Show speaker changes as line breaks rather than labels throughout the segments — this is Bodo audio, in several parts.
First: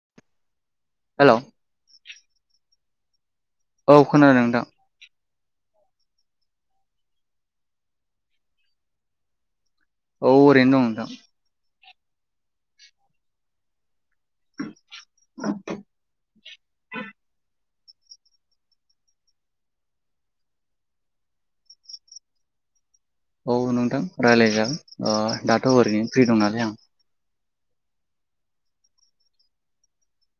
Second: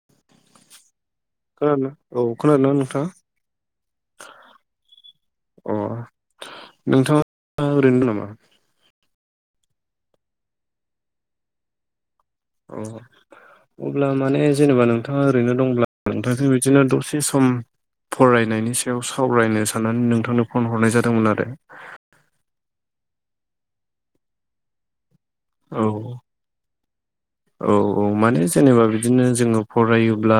[inaudible]
हेल'
खोनानो औ खोनादोंना नोंथां?
औ खोनादों नोंथां।
अ नोंथाङा ओरैनो दं नामा?
औ ओरैनो दं नोंथां।
औ अब्ला माने जेनेबा नोंथाङा ओरैनो दंब्ला नोंथां बिदिनो दसे सम फरायनायनि सायाव सावरायनो साननानै नोंथांनो फन हरनाय जादोंमोन आरो।
औ नोंथां रायज्लायजागोन दाथ'
औ
ओरैनो फ्रि दं नालाय आं
औ औ माने जेनेबा बिदिनो जोङो फरायोब्ला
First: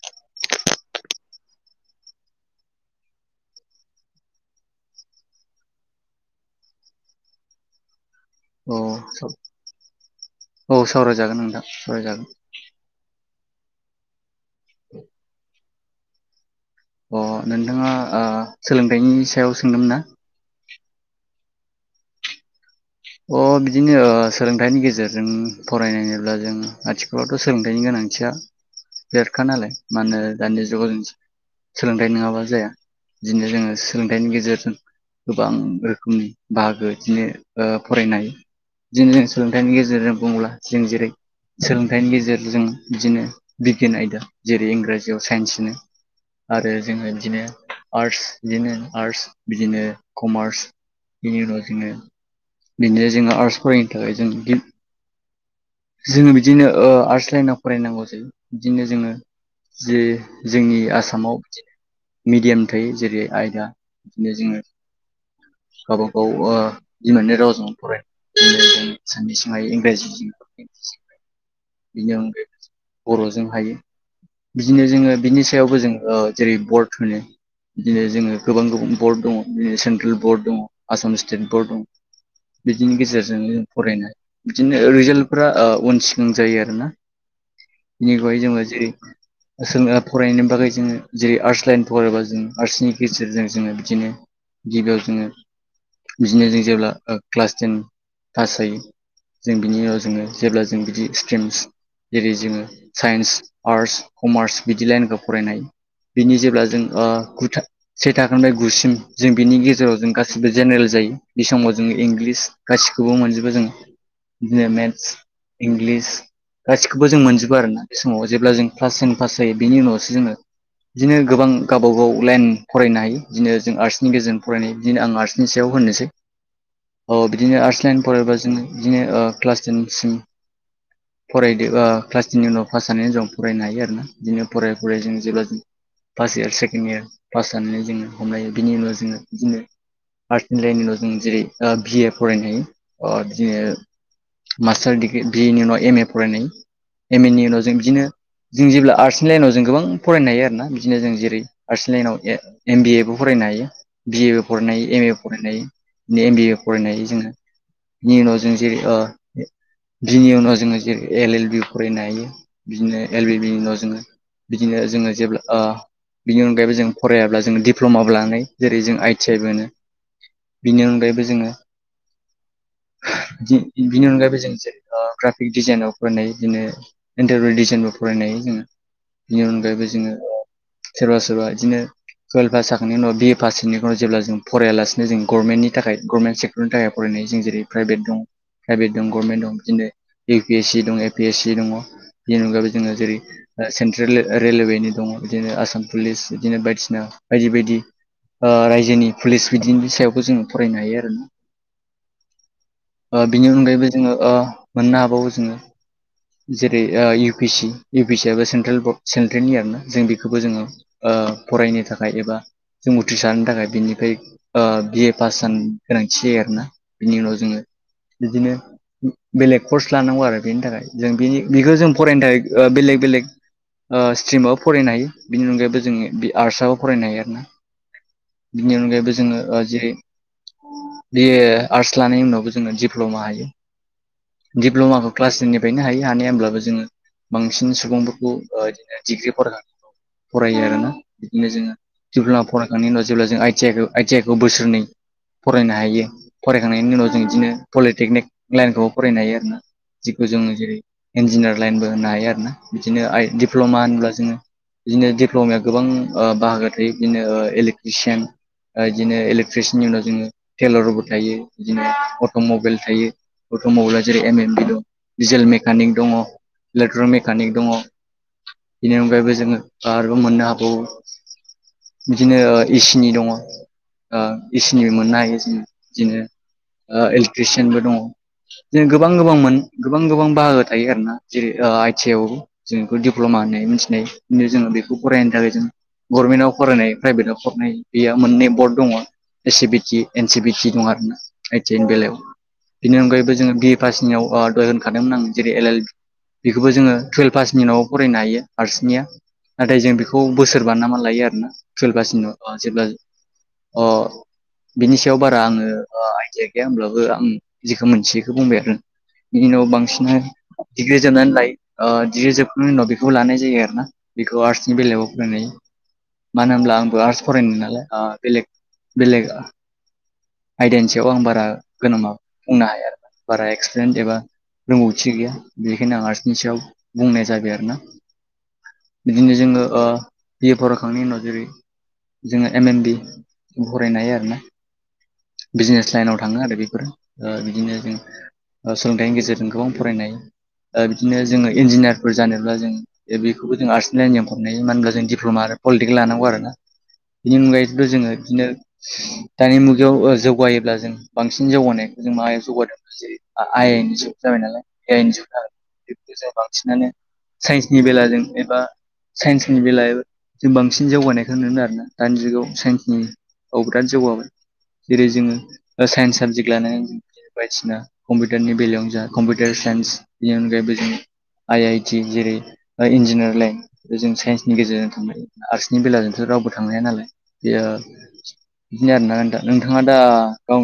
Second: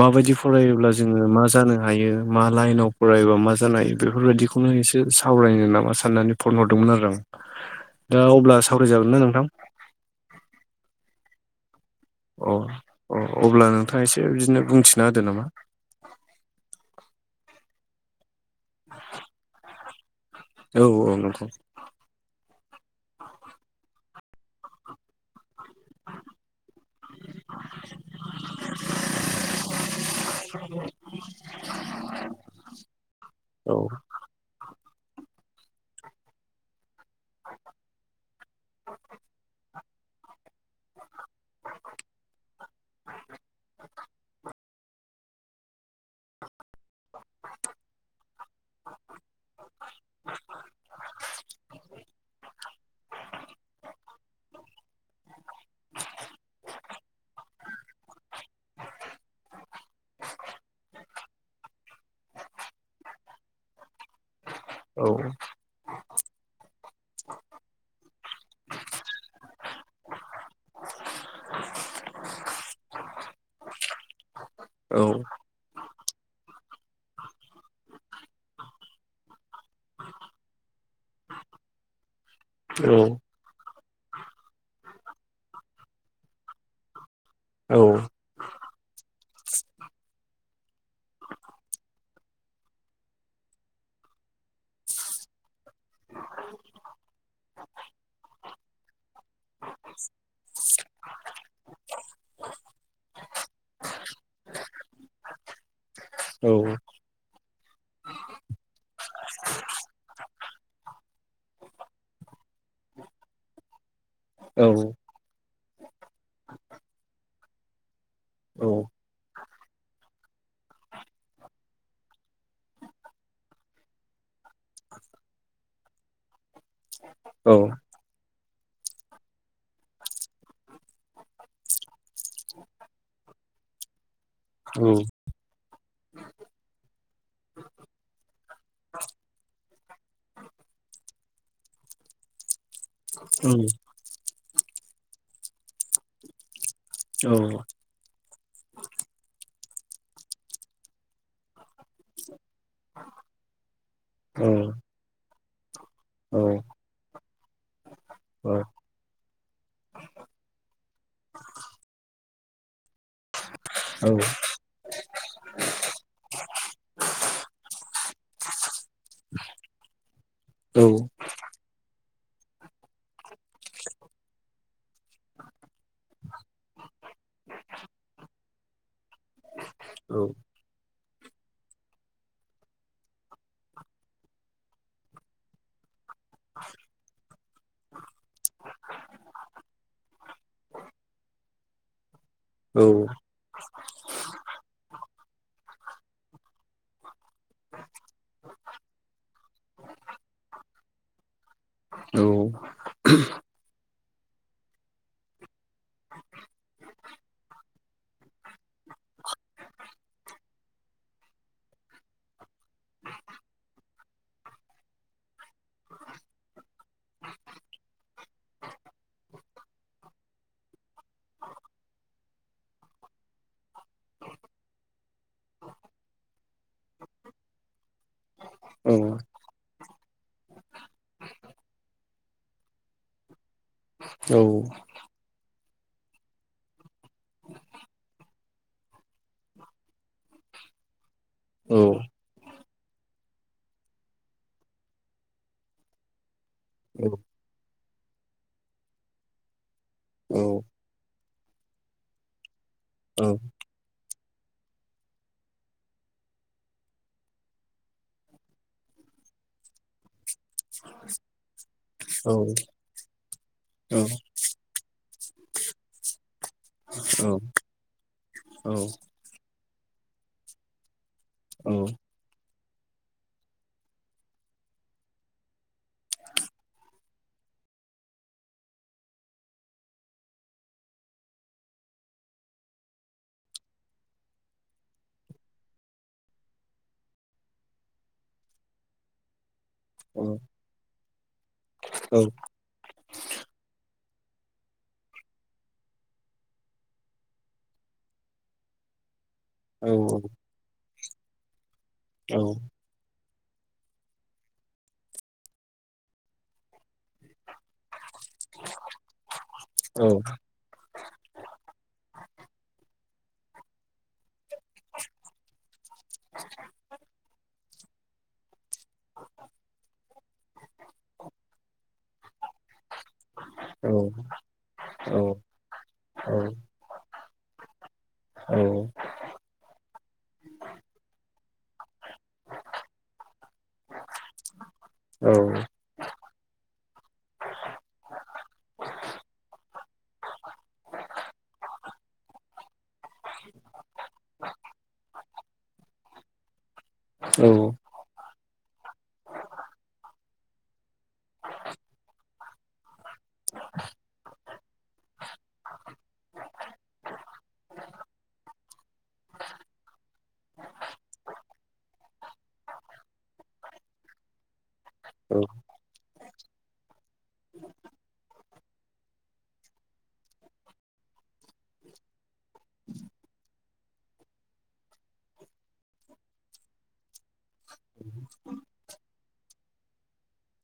माबायदि फरायोब्ला जोङो मा जानो हायो मा लाइनाव फरबा मा जानो हायो बेफोरबायदि खौनो एसे सावरायनो नामा साननानै फन हरदोंमोन आरो आं। दा अब्ला
औ
सावरायजागोन ना नोंथां
औ सावरायजागोन नोंथां सावरायजागोन।
अ अ अब्ला नोंथाङा एसे बिदिनो बुंथिना होदो नाम
अ नोंथाङा सोलोंथाइनि सायाव सोंदोंमोन ना?
औ औ नोंथां।
अ बिदिनो सोलोंथाइनि गेजेरजों फरायनायब्ला जों आथिखालावथ' सोलोंथाइनि गोनांथिया देरखा नालाय मानो दानि जुगाव जों सोलोंथाइ नङाबा जाया बिदिनो जोङो
आंबो
सोलोंथाइनि गेजेरजों गोबां रोखोमनि बाहागो बिदिनो फरायनो हायो बिदिनो जों सोलोंथाइनि गेजेरजों बुङोब्ला जों जेरै सोलोंथाइनि गेजेरजों बिदिनो बिगियान आयदा जेरै इंराजियाव साइन्स होनो आरो जोङो बिदिनो आर्टस बिदिनो आर्टस बिदिनो कमार्स बिनि उनाव जोङो बेनिफ्रायाय जोङो आर्स फरायनो थाखाय जों गि
[inaudible]
जोङो बिदिनो आर्ट्स लाइनाव फरायनांगौ जायो बिदिनो जोङो जे जोंनि आसामाव मिडियाम थायो जेरै आयदा बिदिनो जोङो
औ
गावबा गाव जि मोननै रावजों फरायने साननि सि [unintelligible] इंराजिजों [inaudible] बिनो बर'जों हायो बिदिनो जोङो बिजनेस सायावबो जोङो जेरै बर्ट होनो बिदिनो जोङो गोबां गोबां बर्ड दङ सेन्ट्रेल बर्ड दङ आसाम स्टेट बर्ड दङ बिदिनि गेजेरजों जों फरायनाय बिदिनो रिजाल्टफोरा उन सिगां जायो आरोना
औ
बिनिहाय जोङो जेरै जों फरायनायनि बागै जोङो जेरै आर्ट्स लाइन फरायबा जों आर्ट्सनि गेजेरजों जोङो बिदिनो गिबियाव जोङो बिदिनो जों जेब्ला क्लास टेन पास जायो जों बिनि उनाव जोङो जेब्ला जों बिदि स्ट्रिमस जेरै जोङो साइन्स आर्टस कमार्स बिदि लाइनखौ फरायनाय बिनि जेब्ला जों ओ गुथा से थाखोनिफ्राय गुसिम जों बिनि गेजेराव जों गासिबो जेनेरेल जायो बे समाव जोङो इंलिस गासिखौबो मोनजोबो जों बिदिनो मेथ्स इंलिस गासिखौबो जों मोनजोबो आरोना बे समाव जेब्ला जों क्लास टेन पास जायो बिनि उनावसो जोङो बिदिनो गोबां गावबा गाव लाइन फरायनो हायो बिदिनो जों आर्ट्सनि गेजेरजों फरायनाय बिदिनो आं आर्ट्सनि सायाव होनोसै
[inaudible]
औ बिदिनो आर्ट्स लाइन फरायबा जों बिदिनो ओ क्लास टेन सिम फरायदो ओ क्लास टेननि उनाव पास जानानै जों फरायनो हायो आरोना बिदिनो फरायै फरायै जों जेब्ला first year second year pass जानानै जोङो हमनायायो बिनि उनाव जोङो बिदिनो हायर्ट सेकेण्ड एन्डरिनि उनाव' जों जेरै बि ए फरायनो हायो बिदिनो मास्टार डिग्रि बिनि उनाव एम ए फरायनाय एम एनि उनाव जों बिदिनो जों जेब्ला आर्ट्सनि लाइनाव जों गोबां फरायनो हायो आरोना बिदिनो जों जेरै आर्ट्सनि लाइनाव ए एम बिएबो फरायनो हायो बिएबो फरायनो हायो एम एबो फरायनो हायो एमबि ए फरायनाय जोङो बिनि उनाव जों जेरै ओ बिनि उनाव जोङो जेरै एल एल बि फरायनो हायो बिदिनो एल बि बिनि उनाव जोङो बिदिनो जोङो जेब्ला ओ बिनि अनगायैबो जों फरायाब्ला जोङो दिप्ल'माबो लानाय जेरै जों आइ टि आइ बो मोनो बिनि अनगायैबो जोङो बिनि अनगायैबो जों जेरै ग्राफिक डिजाइनाव फरायनाय बिदिनो इन्टार रेडिसनबो फरायनायनो जोङो बेनि अनगायैबो जोङो ओ सोरबा सोरबा बिदिनो टुवेल्भ पास जाखांनि उनाव बिए पास बेनि उनाव जेब्ला जों फरायालासिनो जों गरमेन्टनि थाखाय गरमेन्ट सेक फोरनि थाखाय फरायनाय जों जेरै प्राइभेट दं प्राइभेट दं गभर्नमेन्ट दं बिदिनो इउ पि एस सि दं ए पि एस सि दङ बेनि अनगायै जोङो जेरै ओ सेन्ट्रेल रेलवेनि दङ बिदिनो आसाम पुलिस बिदिनो बायदिसिना बायदि बायदि ओ रायजोनि पुलिस बिदिनि सायावबो जोङो फरायनो हायो आरोना
औ
बिनि अनगायैबो जोङो मोननो हाबावो जोङो जेरै ओ U P C U P सिबा सेन्ट्रेल बर्ड सेन्ट्रेलनि आरो ना जों बेखौबो जोङो ओ फरायनो थाखाय एबा जों उथ्रिसारनो थाखाय बेनिफ्राय ओ बि ए पास जानो गोनांथि जायो आरोना बिनि उनाव जोङो बिदिनो बेलेग कर्स लानांगौ आरो बेनि थाखाय जों बेनि बेखौ जों फरायनो थाखाय बेलेग बेलेग ओ स्ट्रिमाबाबो फरायनो हायो बिनि अनगायैबो जोङो बे आर्टसाबाबो फरायनो हायो आरोना बिनि अनगायैबो जोङो ओ जेरै बे आर्टस लानाय उनावबो जोङो दिप्ल'मा हायो दिप्ल'माखौ क्लास टेननिफ्रायनो हायो हानाय होमब्लाबो जोङो बांसिन सुबुंफोरखौ बिदिनो डिग्रि फरायनानै फरायो आरोना बिदिनो जोङो जेब्ला फरायखांनायनि उनाव जेब्ला जों आइ टि आइ खौ आइ टि आइ खौ बोसोरनै फरायनो हायो फरायखांनायनि उनाव जों इदिनो पलिटेकनिक लाइनखौबो फरायनो हायो आरोना जिखौ जोङो जेरै इन्जिनियार लाइनबो होनो हायो आरो ना बिदिनो आइ डप्ल'मा होनोब्ला जोङो बिदिनो दिडप्ल'माया गोबां ओ बाहागो थायो बिदिनो ओ इलेकट्रिसियान ओ बिदिनो इलेकट्रिसिनि उनाव जोङो टेलरबो थायो बिदिनो अट' मबाइल थायो अट' मबाइला जेरै एम एम डिल' डिजेल मेकानिक दङ इलेक्ट्रक मेकानिक दङ बेनि अनगायैबो जोङो आरोबिव मोननो हाबावो बिदिनो एसिनि दङ आ असिनिबो मोननो हायो जों बिदिनो आ इलेक्ट्रिसियानबो दङ जों गोबां गोबां मोनो गोबां गोबां बाहागो थायो आरोना जेरै आइ टि आइआवबो जों बेखौ दिप्ल'मा होननाय मिथिनाय जोङो बेखौ फरायनो थाखाय जों गभर्नमेन्टआव फरायनाय प्राइभेटआव फरायनाय बेयो मोननै बर्ड दङ ए सि बिटि एन सि बिटि दं आरोना आइ टि आइनि बेलायाव बिनि अनगायैबो जोङो बि पासनियाव दहाय होनखादोंमोन आं जेरै एल एल बि बेखौबो जोङो टुयेल्भ पासनि उनावबो फरायनो हायो आर्टसनिया नाथाय जों बेखौ बोसोरबा ना मा लायो आरोना टुइयेलभ भासनिखौ जेब्ला जों
[inaudible]
बिनि सायाव बारा आङो आइडिया गैया होमब्लाबो आं जेखौ मोनसेयैखौ बुंबाय आरो बिनि उनाव बांसिनानो डिग्रि जोबनानै लायो डिग्रि जोबखांनायनि उनाव बेखौबो लानाय जायो आरो ना बेखौ आर्टसनि बेलायाव फरायनाय मानो होनब्ला आंबो आर्टस फरायनो नालाय बेलेग बेलेग आयदानि सायाव आं बारा गोनोमाव बुंनो हायो आरो बारा एक्सपिरियेन्स एबा रोंगौथि गैया बेनिखायनो आं आर्टसनि सायाव बुंनाय जाबाय आरो ना
औ
बिदिनो जोङो ओ बि ए फरायखांनायनि उनाव जेरै जोङो एम एम बि फरायनो हायो आरो ना बिजनेस लाइनाव थाङो आरो बेफोर ओ बिदिनो जों ओ सोलोंथाइनि गेजेरजों गोबां फरायनाय ओ बिदिनो जोङो इन्जिनियारफोर जानोब्ला जों दा बेबो जों आर्सड लाइनजों हमनाय होनब्ला जों दिप्ल'मा आरो पलिटिकेल लानांगौ आरो ना बिनि अनगायैथ' जोङो बिदिनो दानि मुगायाव जौगायोब्ला जों बांसिन जौगानाय जों माबायाव जौगादों जेरै आइ आइनि जुग जाबाय नालाय ए आइनि जुग जोन बे जों बांसिनानो साइन्सनि बेलाजों एबा साइन्सनि बेलायाव जों बांसिन जौगानायखौ नुनो आरोना दानि जुगाव साइन्सनि औ बिराद जौगामोन जेरै जोङो साइन्स साबजेक्ट लानाय बायदिसिना कम्पिउटारनि बेलायावनो जा कम्पिउटार साइन्स बेनि अनगायैबो जों आइ आइ टि जेरै इन्जिनियार लाइन बे जों साइन्सनि गेजेरजों थांबाय आर्टसनि बेलाजोंथ' रावबो थांनो हाया नालाय बेयो बिदिनो आरो ना नोंथा नोंथाङा दा गा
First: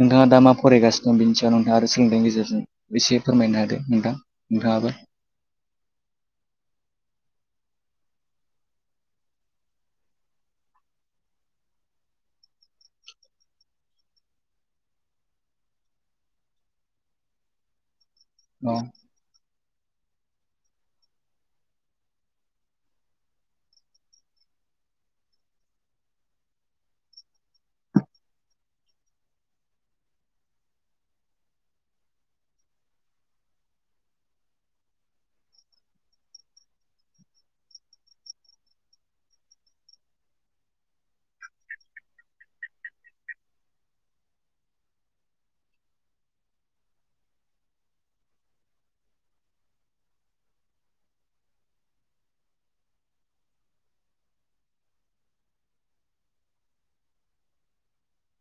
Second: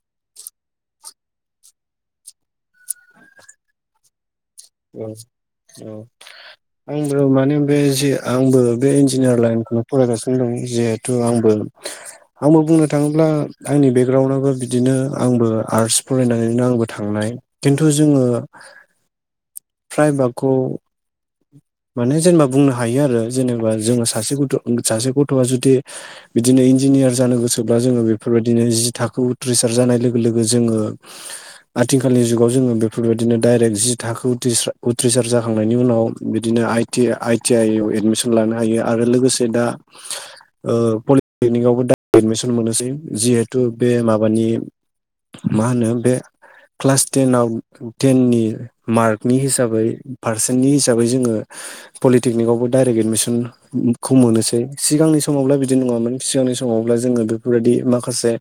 नोंथाङा दा मा फरायगासिनो दं बेनि सा नोंथाङा आरो सोलोंथाइनि गेजेरजों एसे फोरमायनो होदो नोंथां नोंथाङाबो
[inaudible] औ आंबो माने बे आंबो बे इन्जिनियार लाइनखौनो फरायगासिनो दं जिहेथु आंबो आंबो बुंनो थाङोब्ला आंनि बेकग्राउन्डआबो बिदिनो आंबो आर्ट्स फरायनानैनो आंबो थांनाय खिन्थु जोङो
औ
फ्राय बाखौ माने जेनेबा बुंनो हायो आरो जेनेबा जोङो सासे गथ' सासे गथ'आ जुदि बिदिनो इन्जिनियार जानो गोसोब्ला जोङो बेफोरबायदिनो जि थाखो उथ्रिसार जानाय लोगो लोगो जोङो आथिखालनि जुगाव जोङो बेफोरबायदिनो डायरेक्ट जि थाखो उथ्रिसार जाखांनायनि उनाव बिदिनो आइ आइ टि आइ आव एडमिसन लानो हायो आरो लोगोसे दा पलिटेकनिकआवबो दा एडमिसन मोनोसै जिहेथु बे माबानि मा होनो बे क्लास टेनाव टेननि मार्कनि हिसाबै पारसेन्टनि हिसाबै जोङो पलिटेकनिकआवबो डाइरेक्ट एडमिसन खौ मोनोसै सिगांनि समावब्ला बिदि नङामोन सिगांनि समावब्ला जोङो बेफोरबायदि माखासे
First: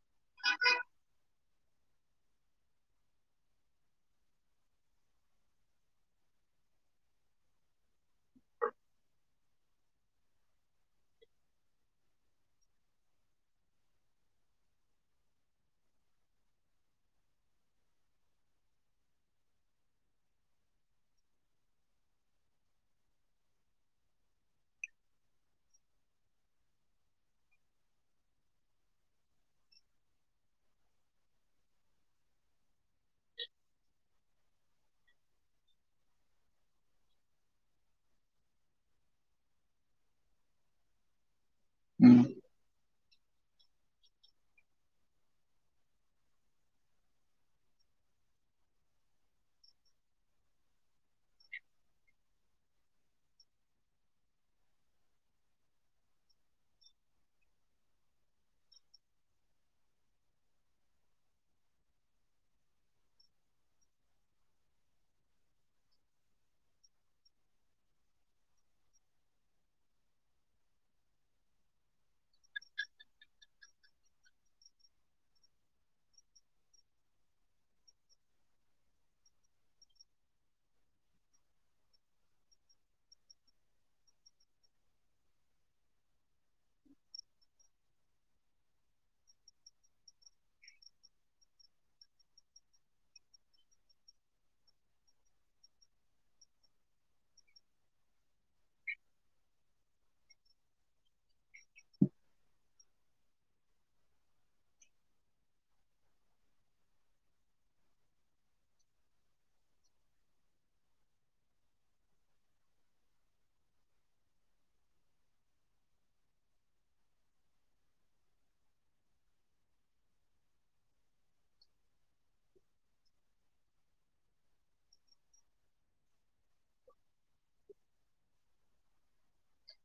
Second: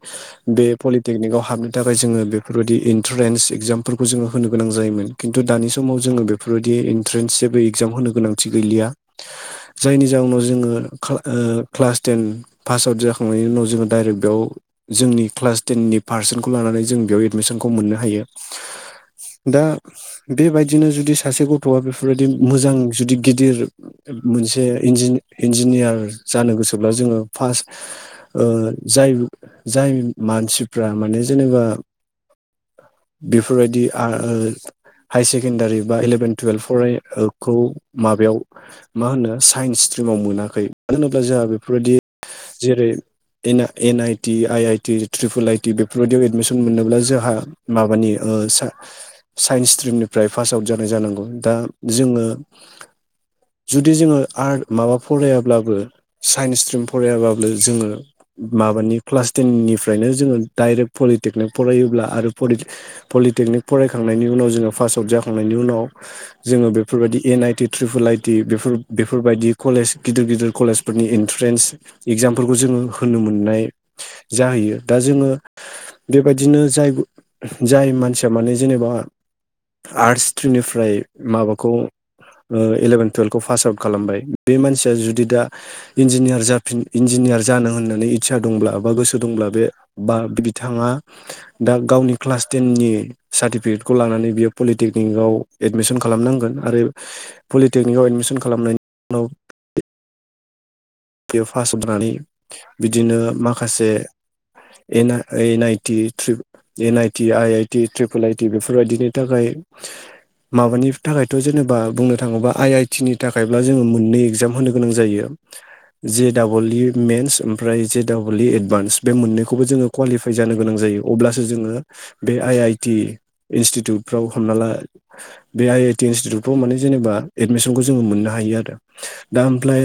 बे पलिटेकनिकआव हाबनो थाखाय जोङो बेफोरबायदि इन्ट्रेन्स एगजामफोरखौ जोङो होनो गोनां जायोमोन खिन्थु दानि समाव जोङो बेफोरबायदि एन्ट्रेन्स जेबो एगजाम होनो गोनांथि गैलिया जायनि जाउनाव जोङो क्ला ओ क्लास टेन पास आउट जाखांनायनि उनाव जोङो डाइरेक्ट बेयाव जोंनि क्लास टेननि पारसेन्टखौ लानानै जों बेयाव एडमिसनखौ मोननो हायो दा बेबायदिनो जुदि सासे गथ'आ बेफोरबायदि मोजां जुदि गिदिर मोनसे इन्जिन इन्जिनियार जानो गोसोब्ला जोङो फार्स्ट ओ जाय जाय मानसिफ्रा माने जेनेबा बेफोरबायदि हा ओ हाय सेकेण्डारि बा इलेभेन टुयेल्भ फराय ओ खौ माबायाव मा होनो साइन्स स्ट्रिमाव मोनाखै मानो होनोब्ला जोंहा बेफोरबायदि
उम
जेरै एन आ N I T I I T triple आइटि बेफोरबायदियाव एडमिसन मोननोब्ला जोंहा माबानि ओ सा साइन्स स्ट्रिमनिफ्राय पास आउट जानाय जानांगौ दा जोङो [inaudible] जुदि जोङो आर्ट माबा फरायाब्लाबो साइन्स स्ट्रिम फरायाब्लाबो जोङो माबानि क्लास टेननिफ्रायनो जोङो डाइरेक्ट पलिटेकनिक फरायोब्ला आरो पलि पलिटेकनिक फरायखांनायनि उनाव जोङो पास आउट जाखांनायनि उनाव जोङो बेफोरबायदि एन आइटि ट्रिपुल आइटि बेफोर बेफोरबायदि कलेज गिदिर गिदिर कलेजफोरनि इन्ट्रेन्स एगजामफोरखौ जोङो होनो मोननाय जाहैयो दा जोङो बेबायदिनो जाय जाय मानसिया माने जेनेबा आर्टस स्ट्रिमनिफ्राय माबाखौ ओ इलेभेन टुयेल्भखौ पास आउट खालामबाय बे मानसिया जुदि दा इन्जिनियार जाफिन इन्जिनियार जानो होननानै इस्सा दंब्ला बा गोसो दंब्ला बे बा बिथाङा दा गावनि क्लास टेननि सार्टिफिकेटखौ लानानै बियो पलिटेकनिकआव एडमिसन खालामनांगोन आरो पलिटेकनिकआव एडमिसन खालामनायनि उनाव बेयाव फास आउट जानानै बिदिनो माखासे एन आ O N आइटि three N I T I I T triple आइटि बेफोरबायदिनि थाखाय माबानि थाखायथ' जेने बा बुंनो थाङोबा आइ आइ टि नि थाखायब्ला जोङो मोननै एगजाम होनो गोनां जायो जे डाबल इ मेन्स ओमफ्राय जे डाबल इ एडभान्स बे मोननैखौबो जोङो कुवालिफाइ जानो गोनां जायो अब्लासो जोङो बे आइ आइ टि इनस्टिटिउटफ्राव हमना ला बे आइ आइ टि इनस्टिटिउट फ्राव माने जेनेबा एडमिसनखौ जोङो मोननो हायो आरो। दा ओमफ्लाय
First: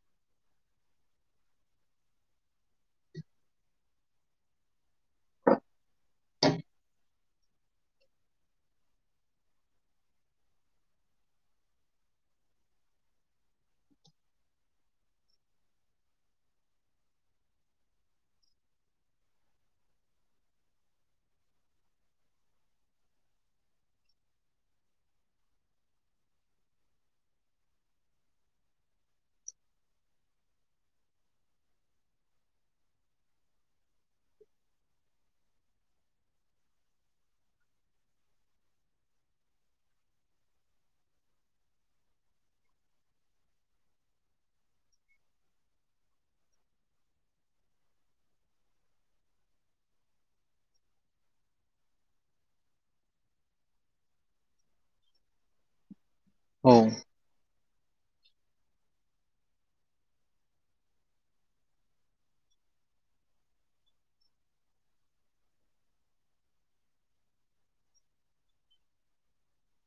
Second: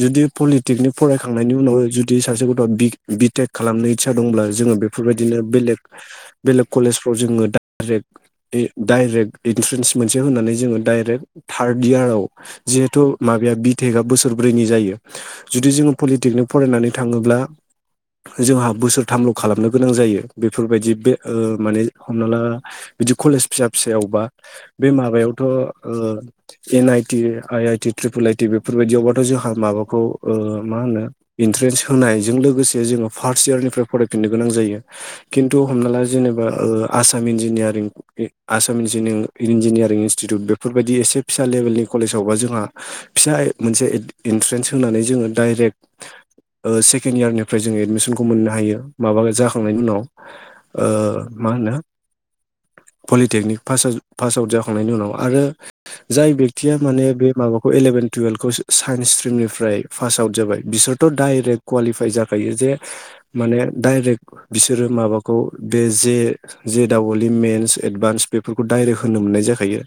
जुदि पलिटेकनिक फरायखांनायनि उनाव जुदि सासे गथ'आ बि बिटेक खालामनो इसा दंब्ला जोङो बेफोरबायदिनो बेलेग बेलेग कलेजफ्राव जोङोे डाइरेक्ट डाइरेक्ट इन्ट्रेन्स मोनसे होनानै जोङो डाइरेक्ट थार्ड इयाराव जिहेथु माबाया बिटेकआ बोसोरब्रैनि जायो। जुदि जोङो पलिटेकनिक फरायनानै थाङोब्ला जोंहा बोसोरथामल' खालामनो गोनां जायो बेफोरबायदि बे ओ माने हमना ला बिदि कलेज फिसा फिसायावबा बे माबायावथ' ओ N आइटि I I T triple आइटि बेफोरबायदियावबाथ' जोंहा माबाखौ ओ मा होनो? इन्ट्रेन्स होनायजों लोगोसे जोङो फार्स्ट इयारनिफ्राय फरायफिननो गोनां जायो। खिन्थु हमना ला जेनेबा ओ आसाम इन्जिनियारिं बे आसाम इन्जिनिं इन्जिनियारिं इस्टिटिउट बेफोरबायदि एसे फिसा लेभेलनि कलेजावबा जोंहा फिसा ओ मोनसे ए इन्ट्रेन्स होनानै जोङो डाइरेक्ट ओ सेकेण्ड इयारनिफ्राय जोङो एडमिसनखौ मोननो हायो माबा जाखांनायनि उनाव। ओ मा होनो पलिटेकनिकास पासआ पास आउट जाखांनायनि उनाव आरो जाय
औ
बेक्तिया माने बे माबा खौ इलेभेन टुयेल्भ खौ साइन्स स्ट्रिमनिफ्राय पास आउट जाबाय बिसोरथ' दडाइरेक्ट कुवालिफाइ जाखायो जे माने डाइरेक्ट बिसोरो माबाखौ बे जे जि दाबअलि मेन्स एडभान्स बेफोरखौ डाइरेक्ट होनो मोननाय जाखायो।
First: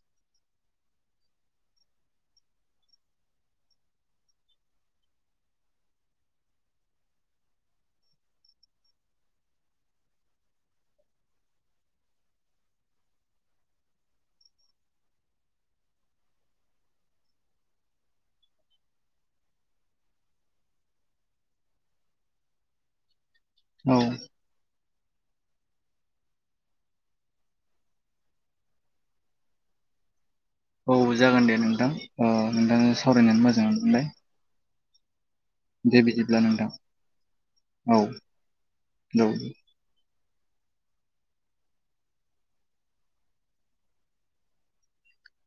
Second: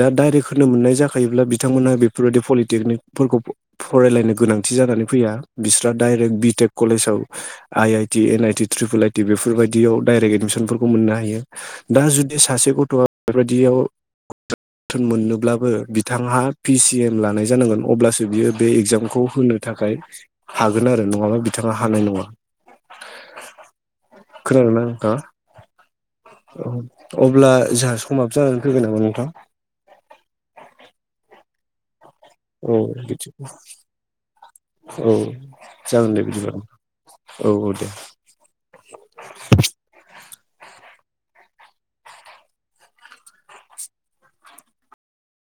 दा दडाइरेक्ट होनो मोननाय जाखायोब्ला बिथांमोनहा बेफोरबायदि पलिटेकनिकफोरखौ फरायलायनो गोनांथि जानानै फैया बिस्रा डाइरेक्ट बिटेक कलेजाव I I T N I T triple I T बेफोरबायदियाव डाइरेक्ट एडमिसनफोरखौ मोननो हायो। दा जुदि सासे गथ'आ बेबायदियाव मोननोब्लाबो बिथाङा पिसि एम लानाय जानांगोन अब्लासो बियो बे एग्जामखौ होनो थाखाय हागोन आरो नङाबा बिथाङा हानाय नङा।
औ
खोना नोथाङा अब्ला जोंहा स समाबो जानानै फैगोन नामा नोंथां?
औ जागोन दे नोंथां
औ
नोंथां
बिदि
सावरायनानै मोजां मोनजोंमोनबाय।
औ जागोन दे
बिदिब्ला
बिदिबा
नोंथां
औ औ दे।
औ